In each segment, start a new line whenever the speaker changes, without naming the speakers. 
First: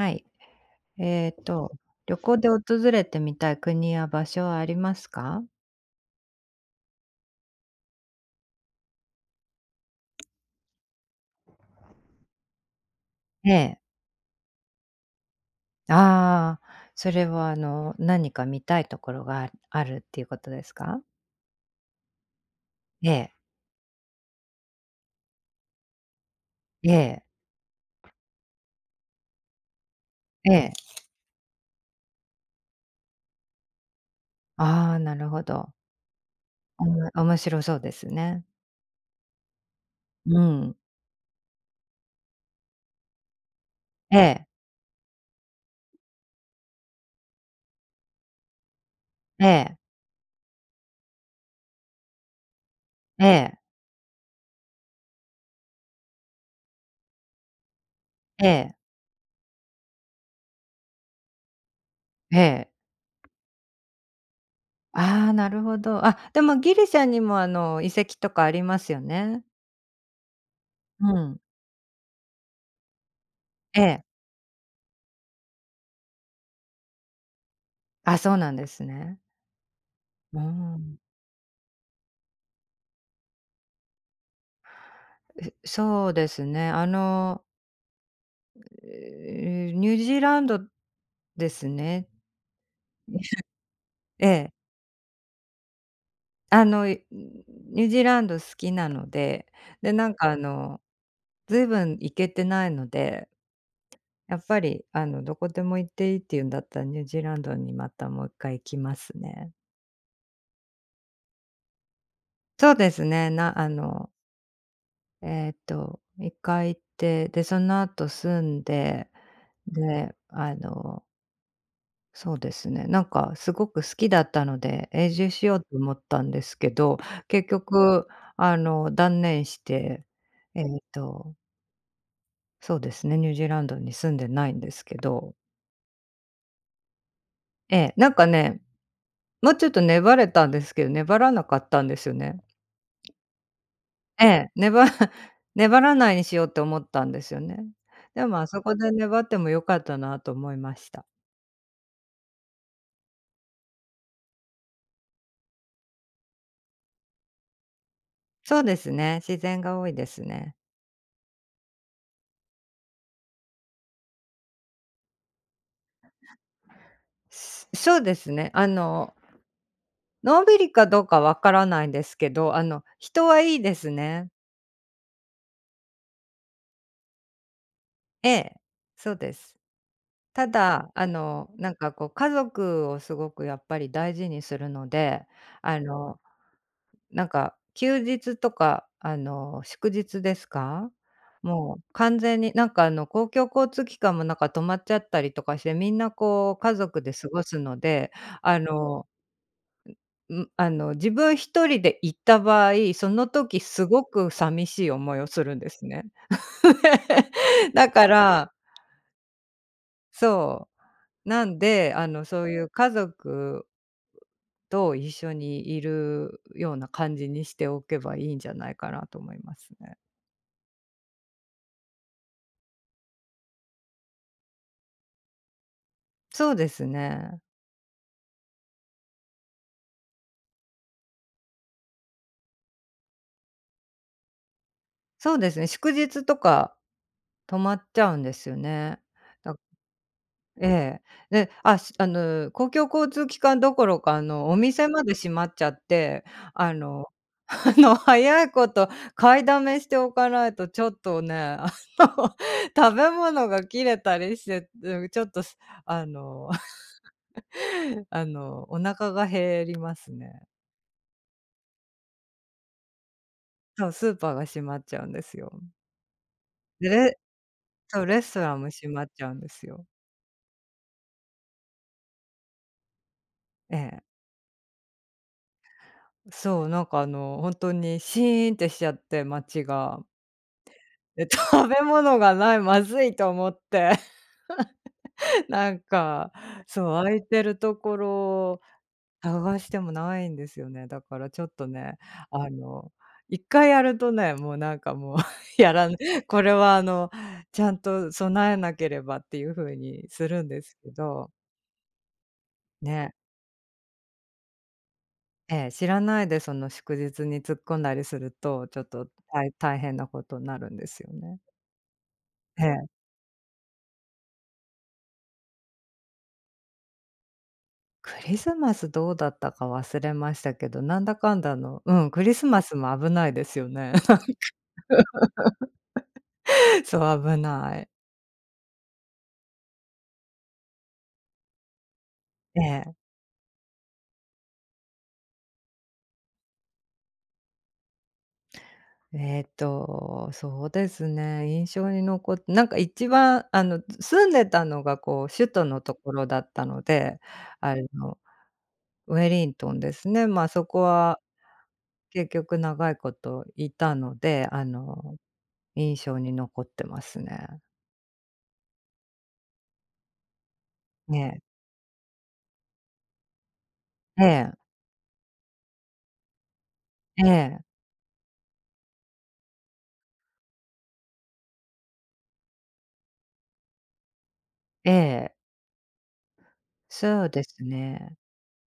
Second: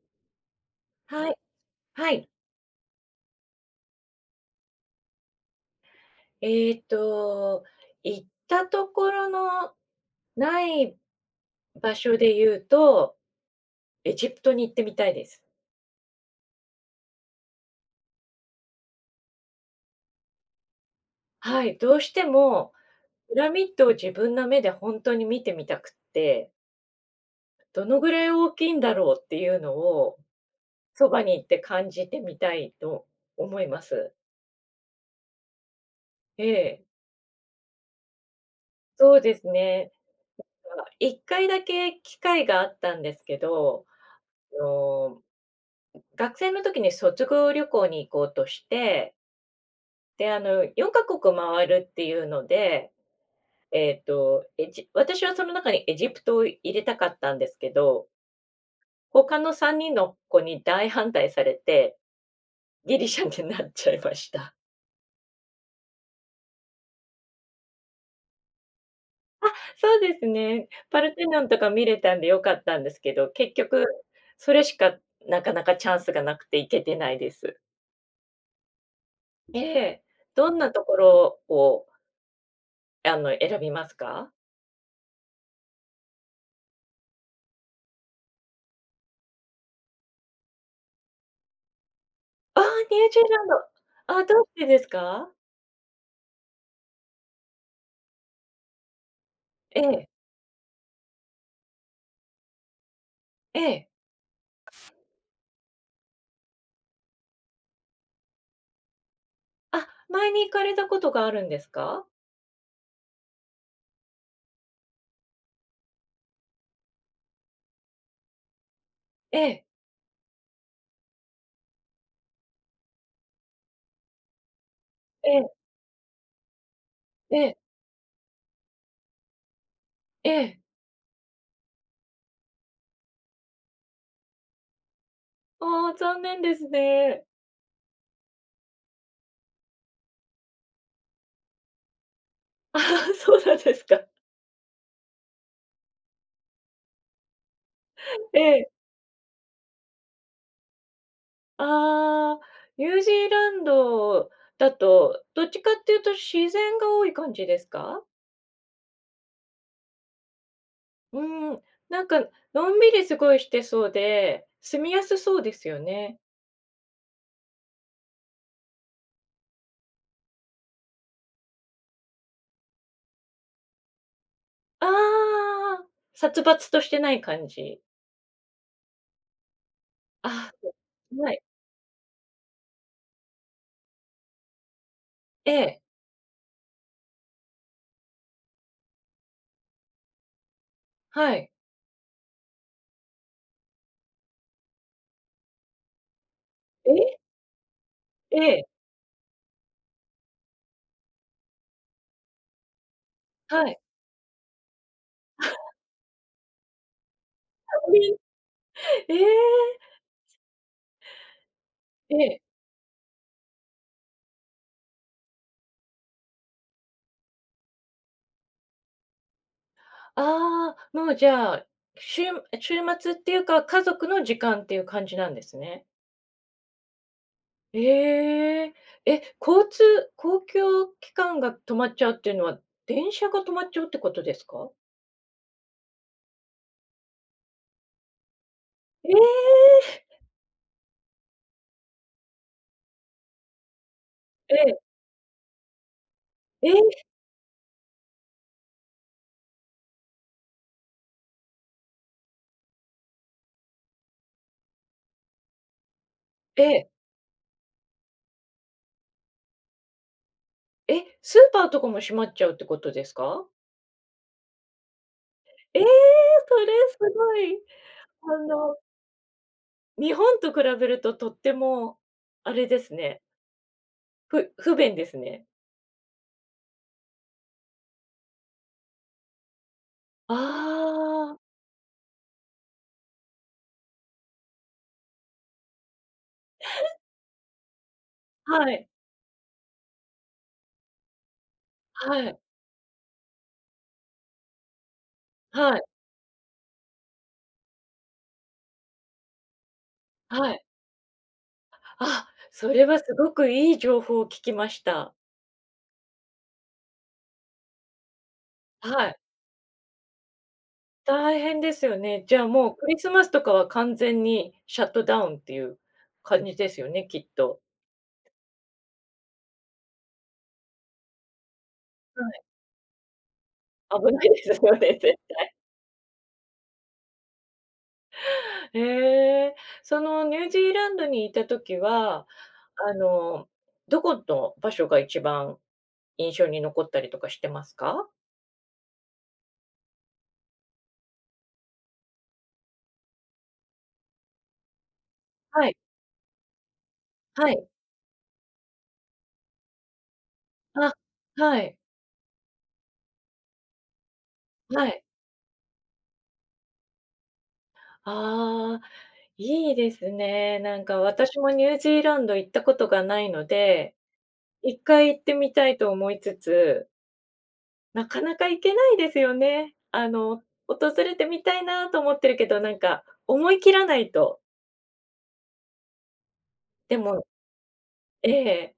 はい。え
はい。
っと、
は
旅
い。
行で訪れてみたい国や場所はありますか？
えっと、行ったところのない場所で言うと、
ええ。
エジプトに行ってみたいです。
ああ、それは、あの、何か見たいところがあるっていうことですか？
はい、どうしても、
ええ。
ピラミッドを自分の目でほんとに見てみたくって。
ええ。
どのぐらい大きいんだろうっていうのを、
ええ。
そばに行って感じてみたいと思います。
ああ、なるほど。
ええ。
面白そうですね。
そうですね。
うん。
1回だけ機会があったんですけど、
ええ。
あの、学生の時に率直旅行に行こうとして
ええ。
で、あの、4ヶ国回るっていうので、
ええ。
えっと、エジ私は、その中にエジプトを入れたかったんですけど
ええ。
他の3人の子に大反対されて、
ええ。
ギリシャになっちゃいました。
ああ、なるほど、あ、でもギリシャにも、あの、遺跡とかありますよね。
あ、そうですね、パル
う
テ
ん。
ノンとか見れたんでよかったんですけど、結
え
局
え。
それしか、なかなかチャンスがなくて行けてないです。
あ、そうなんですね。
で、
うー
どんなとこ
ん。
ろをあの、選びますか？
え、そうですね、あのええ、ニュージーランドですね。
ああ、ニュージーランド。あ、
え
どう
え。
してですか？
あの、いニュージーランド好きなので、
え
で
え。
なんか、あの、ずいぶん行けてないので。
ええ。
やっぱり、あの、う、どこでも行っていいっていうんだったら、ニュージーランドに、またもう1回行きますね。
あ、前に行かれたことがあるんですか？
そうですね、なあのええと、1回行って、でその後住んで、
ええ。
で、あのそうですね、なんかすごく好きだったので、永住
え
し
え。
ようと思ったんですけど、
え
結
え。
局、あの、断念して、
ええ。
ええと。そうですね、ニュージーランドに住んでないんですけど。
ああ、残念ですね。
ええ、なんかね、もうちょっと粘れたんですけど、粘らなかったんですよね。
そうなんですか。
ええ、ねば 粘らないにしようって思ったんですよね。でも
え
あそ
え。
こで粘ってもよかったな、と思いました。
ああ。ニュージーランドだと、どっちかっていうと自然が多い感じですか？
そうですね、自然が多いですね。
うーん、なんか、のんびりすごいしてそうで、住みやすそうですよね。
しん、しょうですね、あののんびりかどうか分からないんですけど、あの、人は良いですね。
ああ！殺伐としてない感じ。
ええ、そうです。た
ああ、すご
だ、あ
い。ん、はい。
の、なんか、こう、家族をすごくやっぱり大事にするので、
え
あ
え。
の、なんか、休日とか、あの、祝日ですか、
はい。
もう完全に、なんか、あの、公共交通機関も、なんか、止まっちゃったりとかして、みんな、こう、家族で
え？
過ごすので、
え
あ
え。
の、んん、あの、自分1人で行った場合、その時
はい。
すごく寂しい思いをするんで すね。だから
ええ！
そう。なんで、あ
え
の、
え。
そういう家族と一緒にいるような感じにしておけばいいんじゃないかなと思いますね。
ああ、もう、じゃあ、しゅうむえ、週末っていうか、家族の時間っていう感じなんですね？
そうですね。
ええ。え、交通公共機関が止まっちゃうっていうのは、電車が止まっちゃうってことですか？
そうですね、祝日とか、止まっちゃうんですよね。
え
だ
え！
ええ、で、ああの、公共交通機関どころか、あの、
え
お
え。
店まで閉まっちゃって、あ
え？
のあの、早いこと買いだめしておかないと、ちょっとね、あの、食べ物が切れたりして、うーん、ちょっと、あの
ええ。
あの、お腹が減りますね。
え、スーパーとかも閉まっちゃうってことですか？
そう、スーパーが閉まっちゃうんですよ。
ええ！それす
で、
ごい。
そう、レス
あ
トランも
の
閉まっちゃうんですよ。
日本と比べると、とっても、あれですね。
ええ。
ふ不便ですね。
そう、なんか、あの、ほんとに「シーン」ってしちゃって、街が。
あ
で、
あ。
食べ物がない、まずいと思って。なんか、そう、開いてるところ、
はい。
探してもないんですよね。だからちょっとね、
はい。
あの、1回やるとね、もうなんか、もう や
はい。
らない、これは、あの、ちゃんと備えなければっていうふうにするん
はい。
ですけど。
あ、それは
ね。
すごくいい情報を聞きました。
ええ、知らないでその祝日に突っ込んだりすると、ちょっ
は
と、
い。
たい大変なことになるんですよ
大
ね。
変ですよね、じゃあ、
え
もう
え。
クリスマスとかは、完全にシャットダウンっていう感じですよね、きっと。
クリスマスどうだったか忘れましたけど、なんだかんだの、うん、
は
クリ
い。
スマスも危ないですよね。なん
危
か。
ないですよね、絶対。
そう、危ない。
へえ。そのニュージーランドにいた時は、
え
あ
え。
の、どこの場所が一番印象に残ったりとかしてますか？
ええと、そうですね、印象に残っなんか一番、あの、住んでたのがこう首都
はい。
のところだったので、
はい。
あの、ウェリントンですね、まあ、そこ
あ、
は、
はい。
結局長いこといたので、あ
はい。
の、印象に残ってますね。
ああ、いいですね。なんか私
ね。
もニュージーランド行ったことがないので、
ええ。
1回行ってみたいと思いつつ。
ええ。
なかなか行けないですよね。あの、訪れてみたいなと思ってるけど、なんか思い切らないと。
ええ。
で
そ
も。
うですね。
ええ。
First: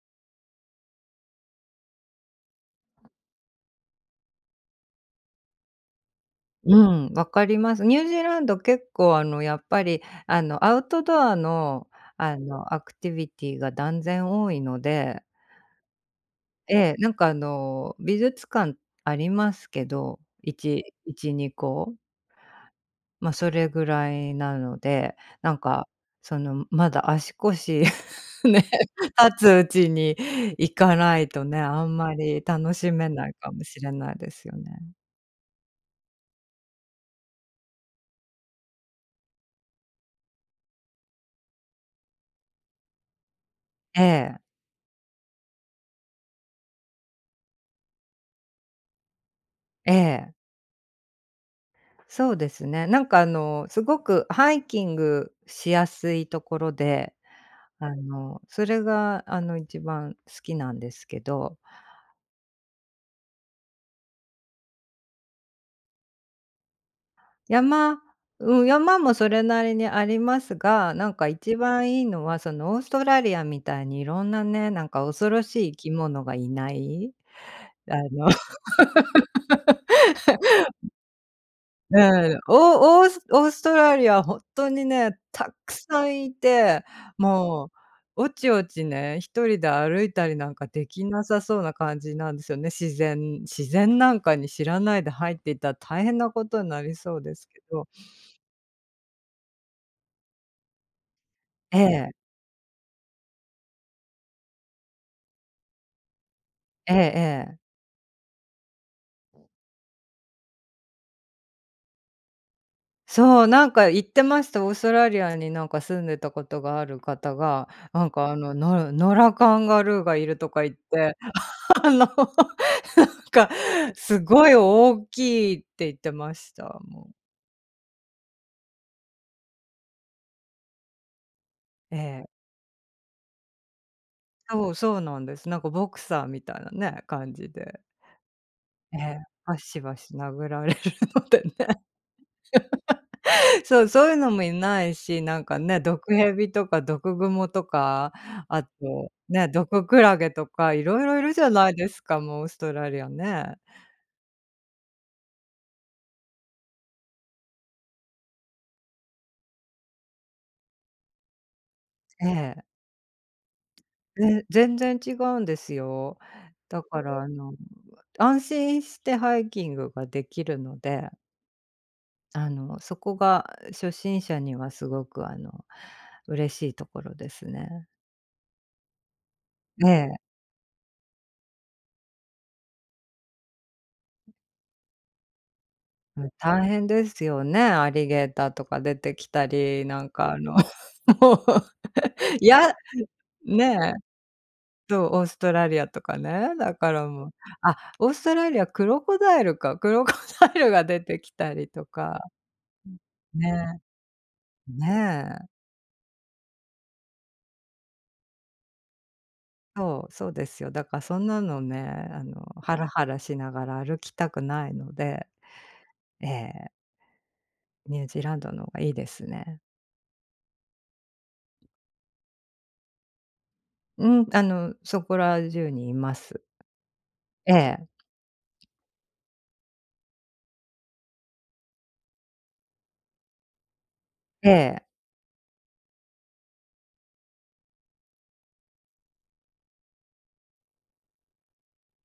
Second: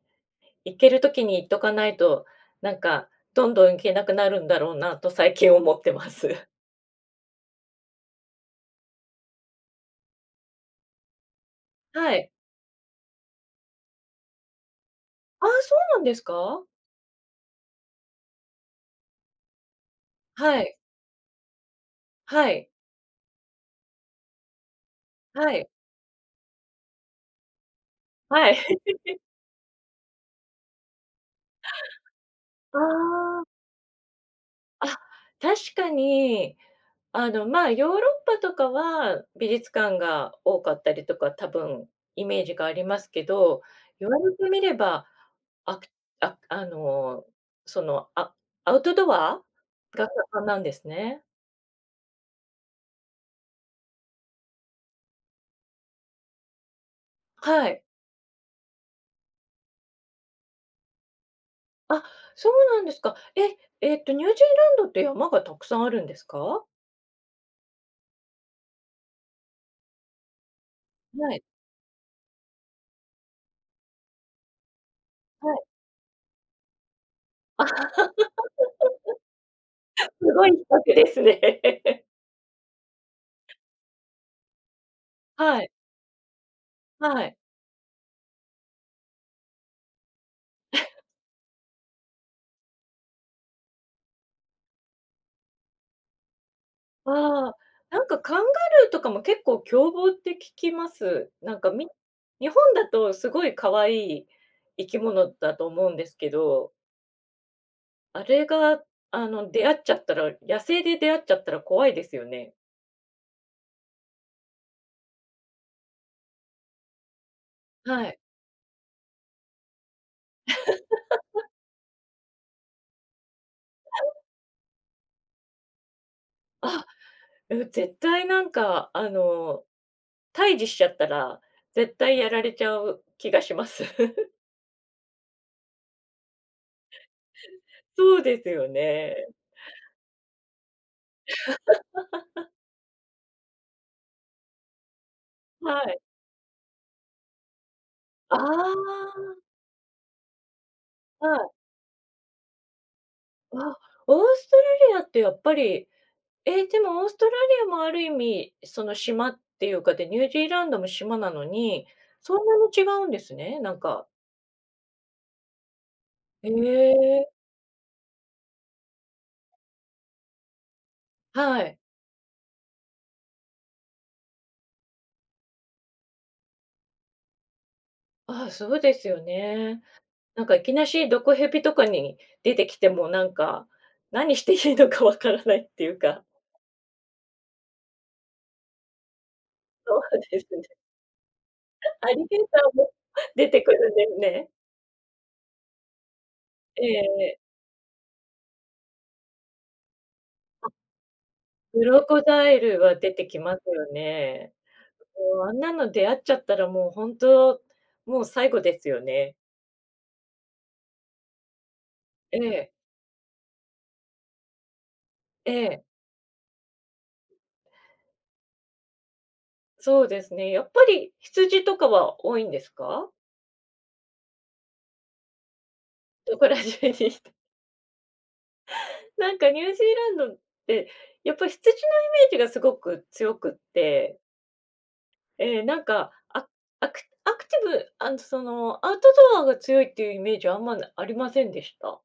行ける時に行っとかないと、なんか、どんどん行けなくなるんだろうなと最近思ってます。
うん、わかります。ニュージーランド結構あのやっぱり、あのアウトドアの、
はい。
あのアクティビティが断然多いので。
ああ、そうなんですか？
ええ、なんかあの、美術館ありますけど、い
はい。
ち1、2個？
はい。
ま、それぐらいなので。
は
なん
い。
か、その、むまだ足腰ね、
はい。
立つうちに行かないとね、あんまり楽
あ
しめない
あ。
かもしれないですよ
あ、
ね。
確かに、あのまあ、ヨーロッパとかは美術館が多かったりとか多分イメージがありますけど、
え
言われ
え。
てみれば、あくあくあの、その、あアウトドア？
え
が
え。
盛んなんですね？
そうですね、なんか、あの、すごくハイキングしやすいところで、
はい。
あの、それが、あの、一番好きなんですけど。
あ、そうなんですか。え、ええと、ニュージーランドって山がたくさんあるんですか？
山うん、山もそれなりにありますが、なんか
はい。
一番いいのは、そのオーストラリアみたいにいろんなね、なんか恐ろ
はい。
しい生き物がいない、あの
すごい比 較ですね。
うん。オーオースオーストラリアはほんとにね、た
はい。
くさんいて、
はい。
もう、おちおちね、1人で歩いたりなんかで きなさそうな感じなんですよね、自然自然なんかに知らないで入ってったら、大変なことになりそうで
あ
す
あ、
けど。
なんかカンガルーとかも結構凶暴って聞きます。なんか、
え
み
え。
日本だとすごい可愛い生き物だと思うんですけど。
ええええ。
あれが、あの、出会っちゃったら、野生で出会っちゃったら怖いですよね。
そう、なんか言ってました、オーストラリアになんか住んでたことがある方が、な
は
ん
い。
か、あの、「のる野良カンガルーがいる」とか言って、あの、なんか「すごい大きい」って言ってました、
あ、
もう
う、絶対なんか、あの、対峙しちゃったら、絶
え
対
え。
やられちゃう気がします。
そうそうなんです。なんかボクサーみたいなね、感じで。
そうですよ
ええ、
ね。
バシバシ殴られるのでね。そう、そういうのもいないし、なんか
は
ね、
い。
毒蛇とか毒グモとか、
あ
あと、
あ。
ね、毒クラゲとかいろいろいる
は
じゃ
い。
ないですか、もうオーストラリアね。
あ、オーストラリアってやっぱり、え、でもオーストラリアもある意味、その、島っていうかで、ニュージーランドも島なのに、
え
そんなに
え。
違うんですね、なんか
ね、全然違うんですよ。
へ
だから、あ
え。
の、安心してハイキングができるので
はい。
あの、そこが初心者にはすごく、あの、嬉しいところですね。
ああ、そうですよね。
ええ。
なんか、いきなし、毒蛇とかに出てきても、なんか、
ん。
何していいのかわからないっていうか。
大変ですよね、アリゲーターとか出てきたり、
そう
なんか、あ
です
の、
ね。
もう、
アリゲー
い
タ
や、
ーも出て
ね
くる
え。
んですね。
どう、オーストラリアとかね、だ
え
から、
え、
もう、
え。
あ、オーストラリア、クロコダイルか、クロコダイル が出てきたり
ク
と
ロ
か、
コダイルは出て
う
き
ん、
ます
ね。
よね。
ね
も
え。
う、あんなの出会っちゃったら、もう、ほんと、もう、最後ですよね。
そう、そうですよ。だか、そんなのね、あ
え
の、
え。
ハラハラしながら歩きたくないので。
ええ。
ええ。ニュージーランドの方がいいですね。
そうですね、やっぱり、羊とかは多いんですか？
うん、あの、そこら中にいま
そ
す。
こら中に。
ええ。
なんか、ニュージーランドって、やっぱ羊のイメージがすごく強くって
ええ。
ええ、なんか、あ、アクアクティブ、あんとその、アウトドアが強いっていうイメージあんまなありませんでした。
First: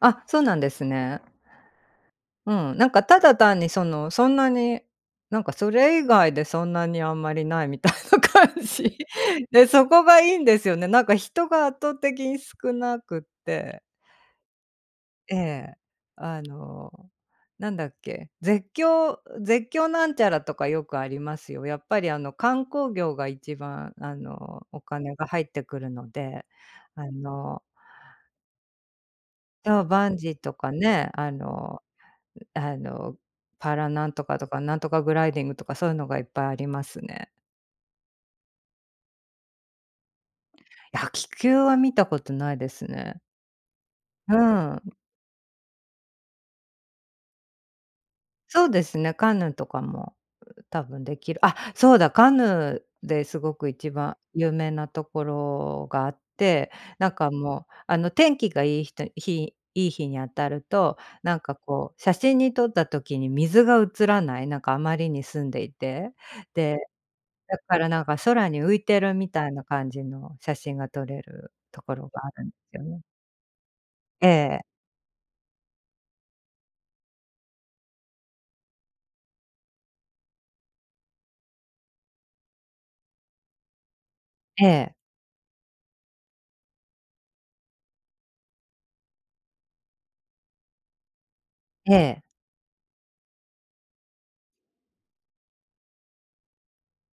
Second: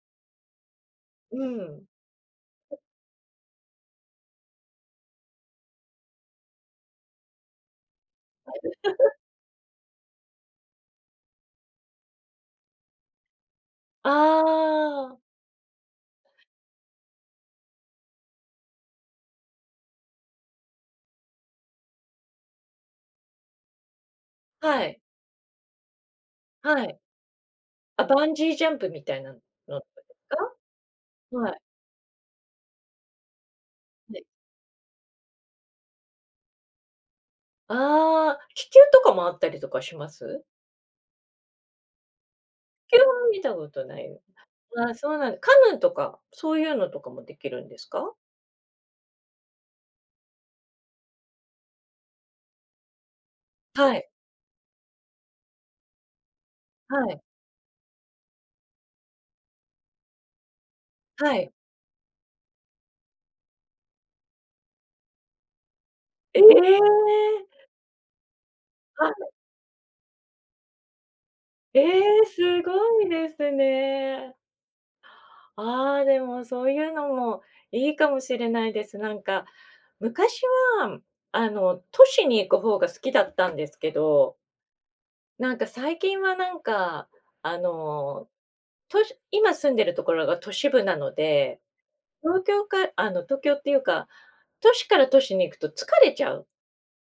あ、そうなんですね。
うん。
うん、なんかただ単にその、そんなに、なんかそれ以外でそんなにあんまりないみたいな感じ。で、そこがいいんですよね。なんか人が圧倒的に少なくて。
ああ。
ええ。あの、なんだっけ、絶叫絶叫なんちゃらとかよくありますよ。やっぱり、あの、観光業が一番、あの、
は
お
い。
金が入ってくるので、
はい。
あの
あ、バンジージャンプみたいなの
そ
[unintelligible]
う、バンジーと
か？
かね、あ
はい。
のあの、パラなん
はい。
とかとか、なんとかグライディングとかそういうのがいっぱいありますね。
ああ、気球とかもあったりとかします？
いや気球は見たことないです
気球
ね。
は見たことない。
うん。
あ、そうなん、カヌーとかそういうのとかもできるんですか？
そうですね、カヌーとかも多分できる。あ、そうだ、カヌーですごく一
はい。
番有名なところがあって、
は
なん
い。
か、もう、あの、天気がいいひと日いい日に当たると、な
は
ん
い。
か、こう、写真に撮った時に水が映らない、なんか、あまりに澄んでいて、
え
で、
え！
だからなんか空に浮いて
は
る
い！
みたいな感じの写真が撮れる
え
ところ
え、
があるん
す
すよ
ご
ね。
いです
え
ね。
え。
ああ、でもそういうのもいいかもしれないです。なんか、昔は、あの、都市に行く方が好きだったんですけど
ええ。
なんか、最近はなんか、あの、都市今住んでるところが都市部なので。
ええ。
東京か、あの、東京っていうか、都市から都市に行くと疲れちゃう。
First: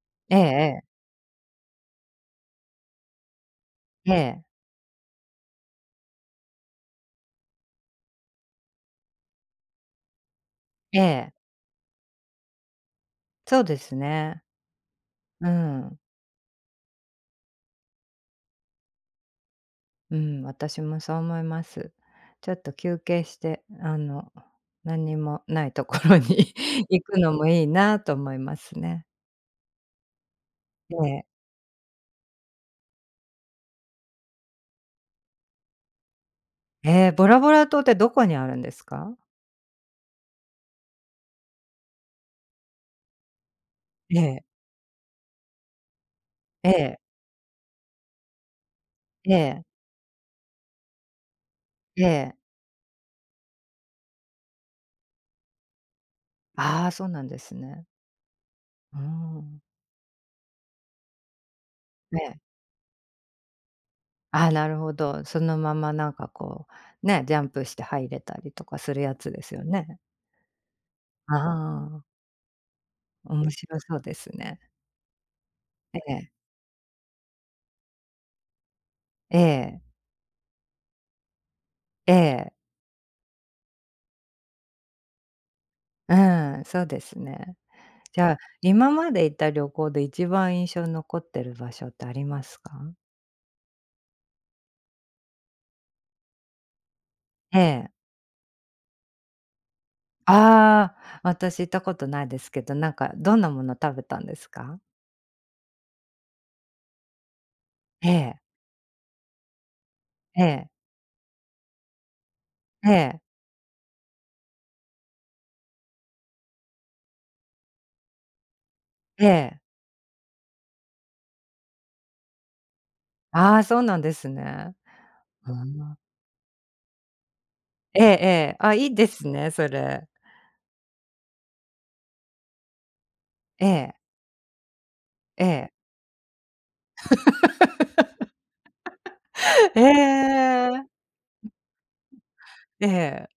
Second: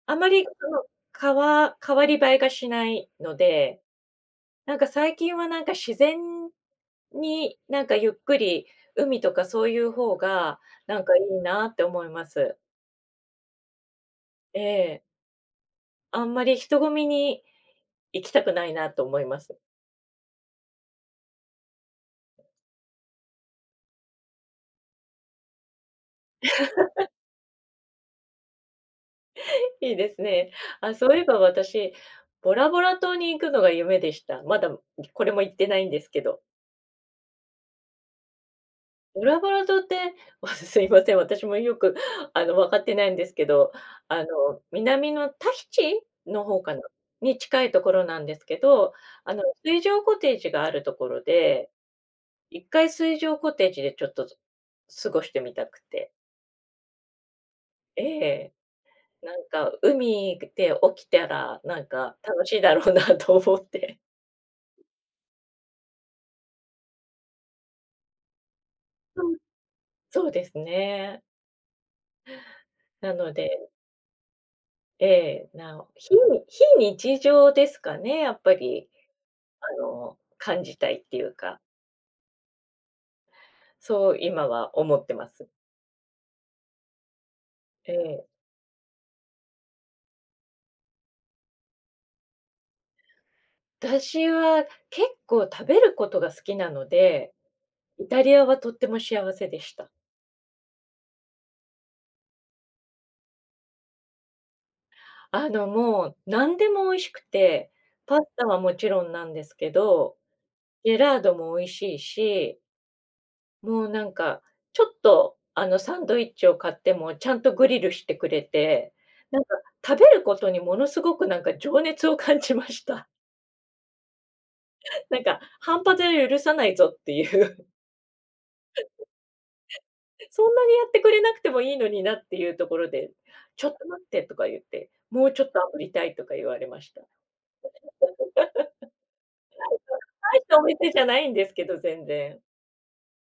あま
ええ
りそ
え
の、
え。
かわ代わり映えがしないので、
ええ。
なんか最近はなんか自然に、なんかゆっくり、海とかそういうほうが、な
え
んかい
え。
いなって思います。
そうですね。
ええ。
うーん。
あんまり人混みに、行きたくないなと思います。
うん、私もそう思います。ちょっと休憩して、あの、何にもないところに行 くのもいいなと思いますね。
いいですね。あ、
え
そうい
え。
えば私、ボラボラ島に行くのが夢でした。まだ、ん、ぎこれも行ってないんですけど
え、ボラボラ島ってどこにあるんですか？
ボラボラ島って、わすすいません。私もよく、あの、わかっていないんですけど。あ
ええ。
の、南のタヒチの方
え
かな、
え。
に近いところなんですけど、
え
あの、
え。
水上コテージがあるところで。
ええ。
一回水上コテージでちょっとず過ごしてみたくて。
ああ、そうなんですね。
ええ。
うー
なん
ん。
か、海ぐで起きてあら、なん
え
か、
え。
楽しいだろうなと思って。
ああ、なるほど、そのまま、なんか、こう、ね、ジャンプして入れたりとかするや
は
つ
い。
ですよね。
そうですね。
ああ。
なの
面
で
白そうですね。
ええ、な
え
ひ
え。
非日常ですかねやっぱり。
え
あ
え。
の、感じたいっていうか。
ええ。
そう今は思ってます。
うん、そうですね。
え
じ
え。
ゃあ、今まで行った旅行で一番印象に残ってる場所ってありますか？
あたしは結構食べることが好きなので、
ええ。
イタリアはとっても幸せでした。
ああ。私行ったことないですけど、なんか、どんなもの食べたんですか？
あの、もう、なんでも美味しくて、
え
パス
え。
タはもちろんなんですけど、
ええ。
ジェラートも美味しいし。
ええ。
もうなんか、ちょっとあの、サンドイッチを買ってもちゃんとグリルしてくれて、
え
なんか
え。
食べることにものすごくなんか情熱を感じました。
ああ、そうなんですね。
なんか、
ふー
半
ん。
端では許さないぞっていう。
ええ、ええ。ああ、い いですねそれ。
そんなにやってくれなくてもいいのになっていうところで。「ち
え
ょっと
え。
待って」とか言って。「もうち
え
ょっと
え。
炙りたい」とか言われました。
へ
大したお
え。
店じゃないんですけど、全然。
ええ。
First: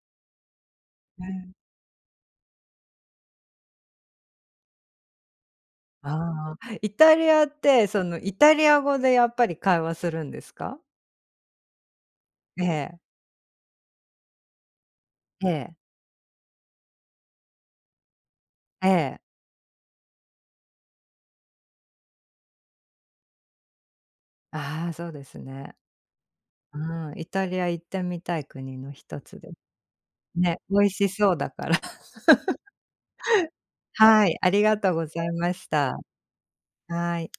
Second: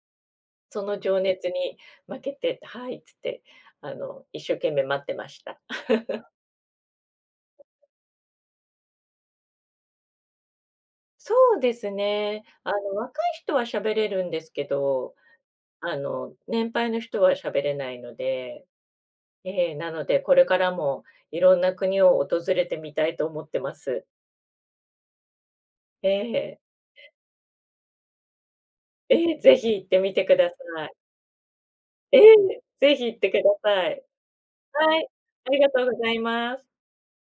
その情
う
熱
ん。
に負けて、「はい」っつって、あの、一生懸命待ってました。
ああ。イタリアって、その、イタリア語でやっぱり会話するんですか？
そうですね。
え
あの、
え。
若い人は喋れるんですけど、
ええ。
あの、年配の人はしゃべれないので。
ええ。
ええ、なのでこれからもいろんな国を訪れてみたいと思ってます。
ああ、そうですね。
ええ。
うん、イタリア行ってみたい国のひと
ええ、
つで。
ぜひ行ってみてくださ
ね、美味
い。
しそうだから。
ええ、ぜひ行ってください。
はい、ありがとう
は
ご
い、
ざい
あ
ま
り
し
がとう
た。
ございます。
はい。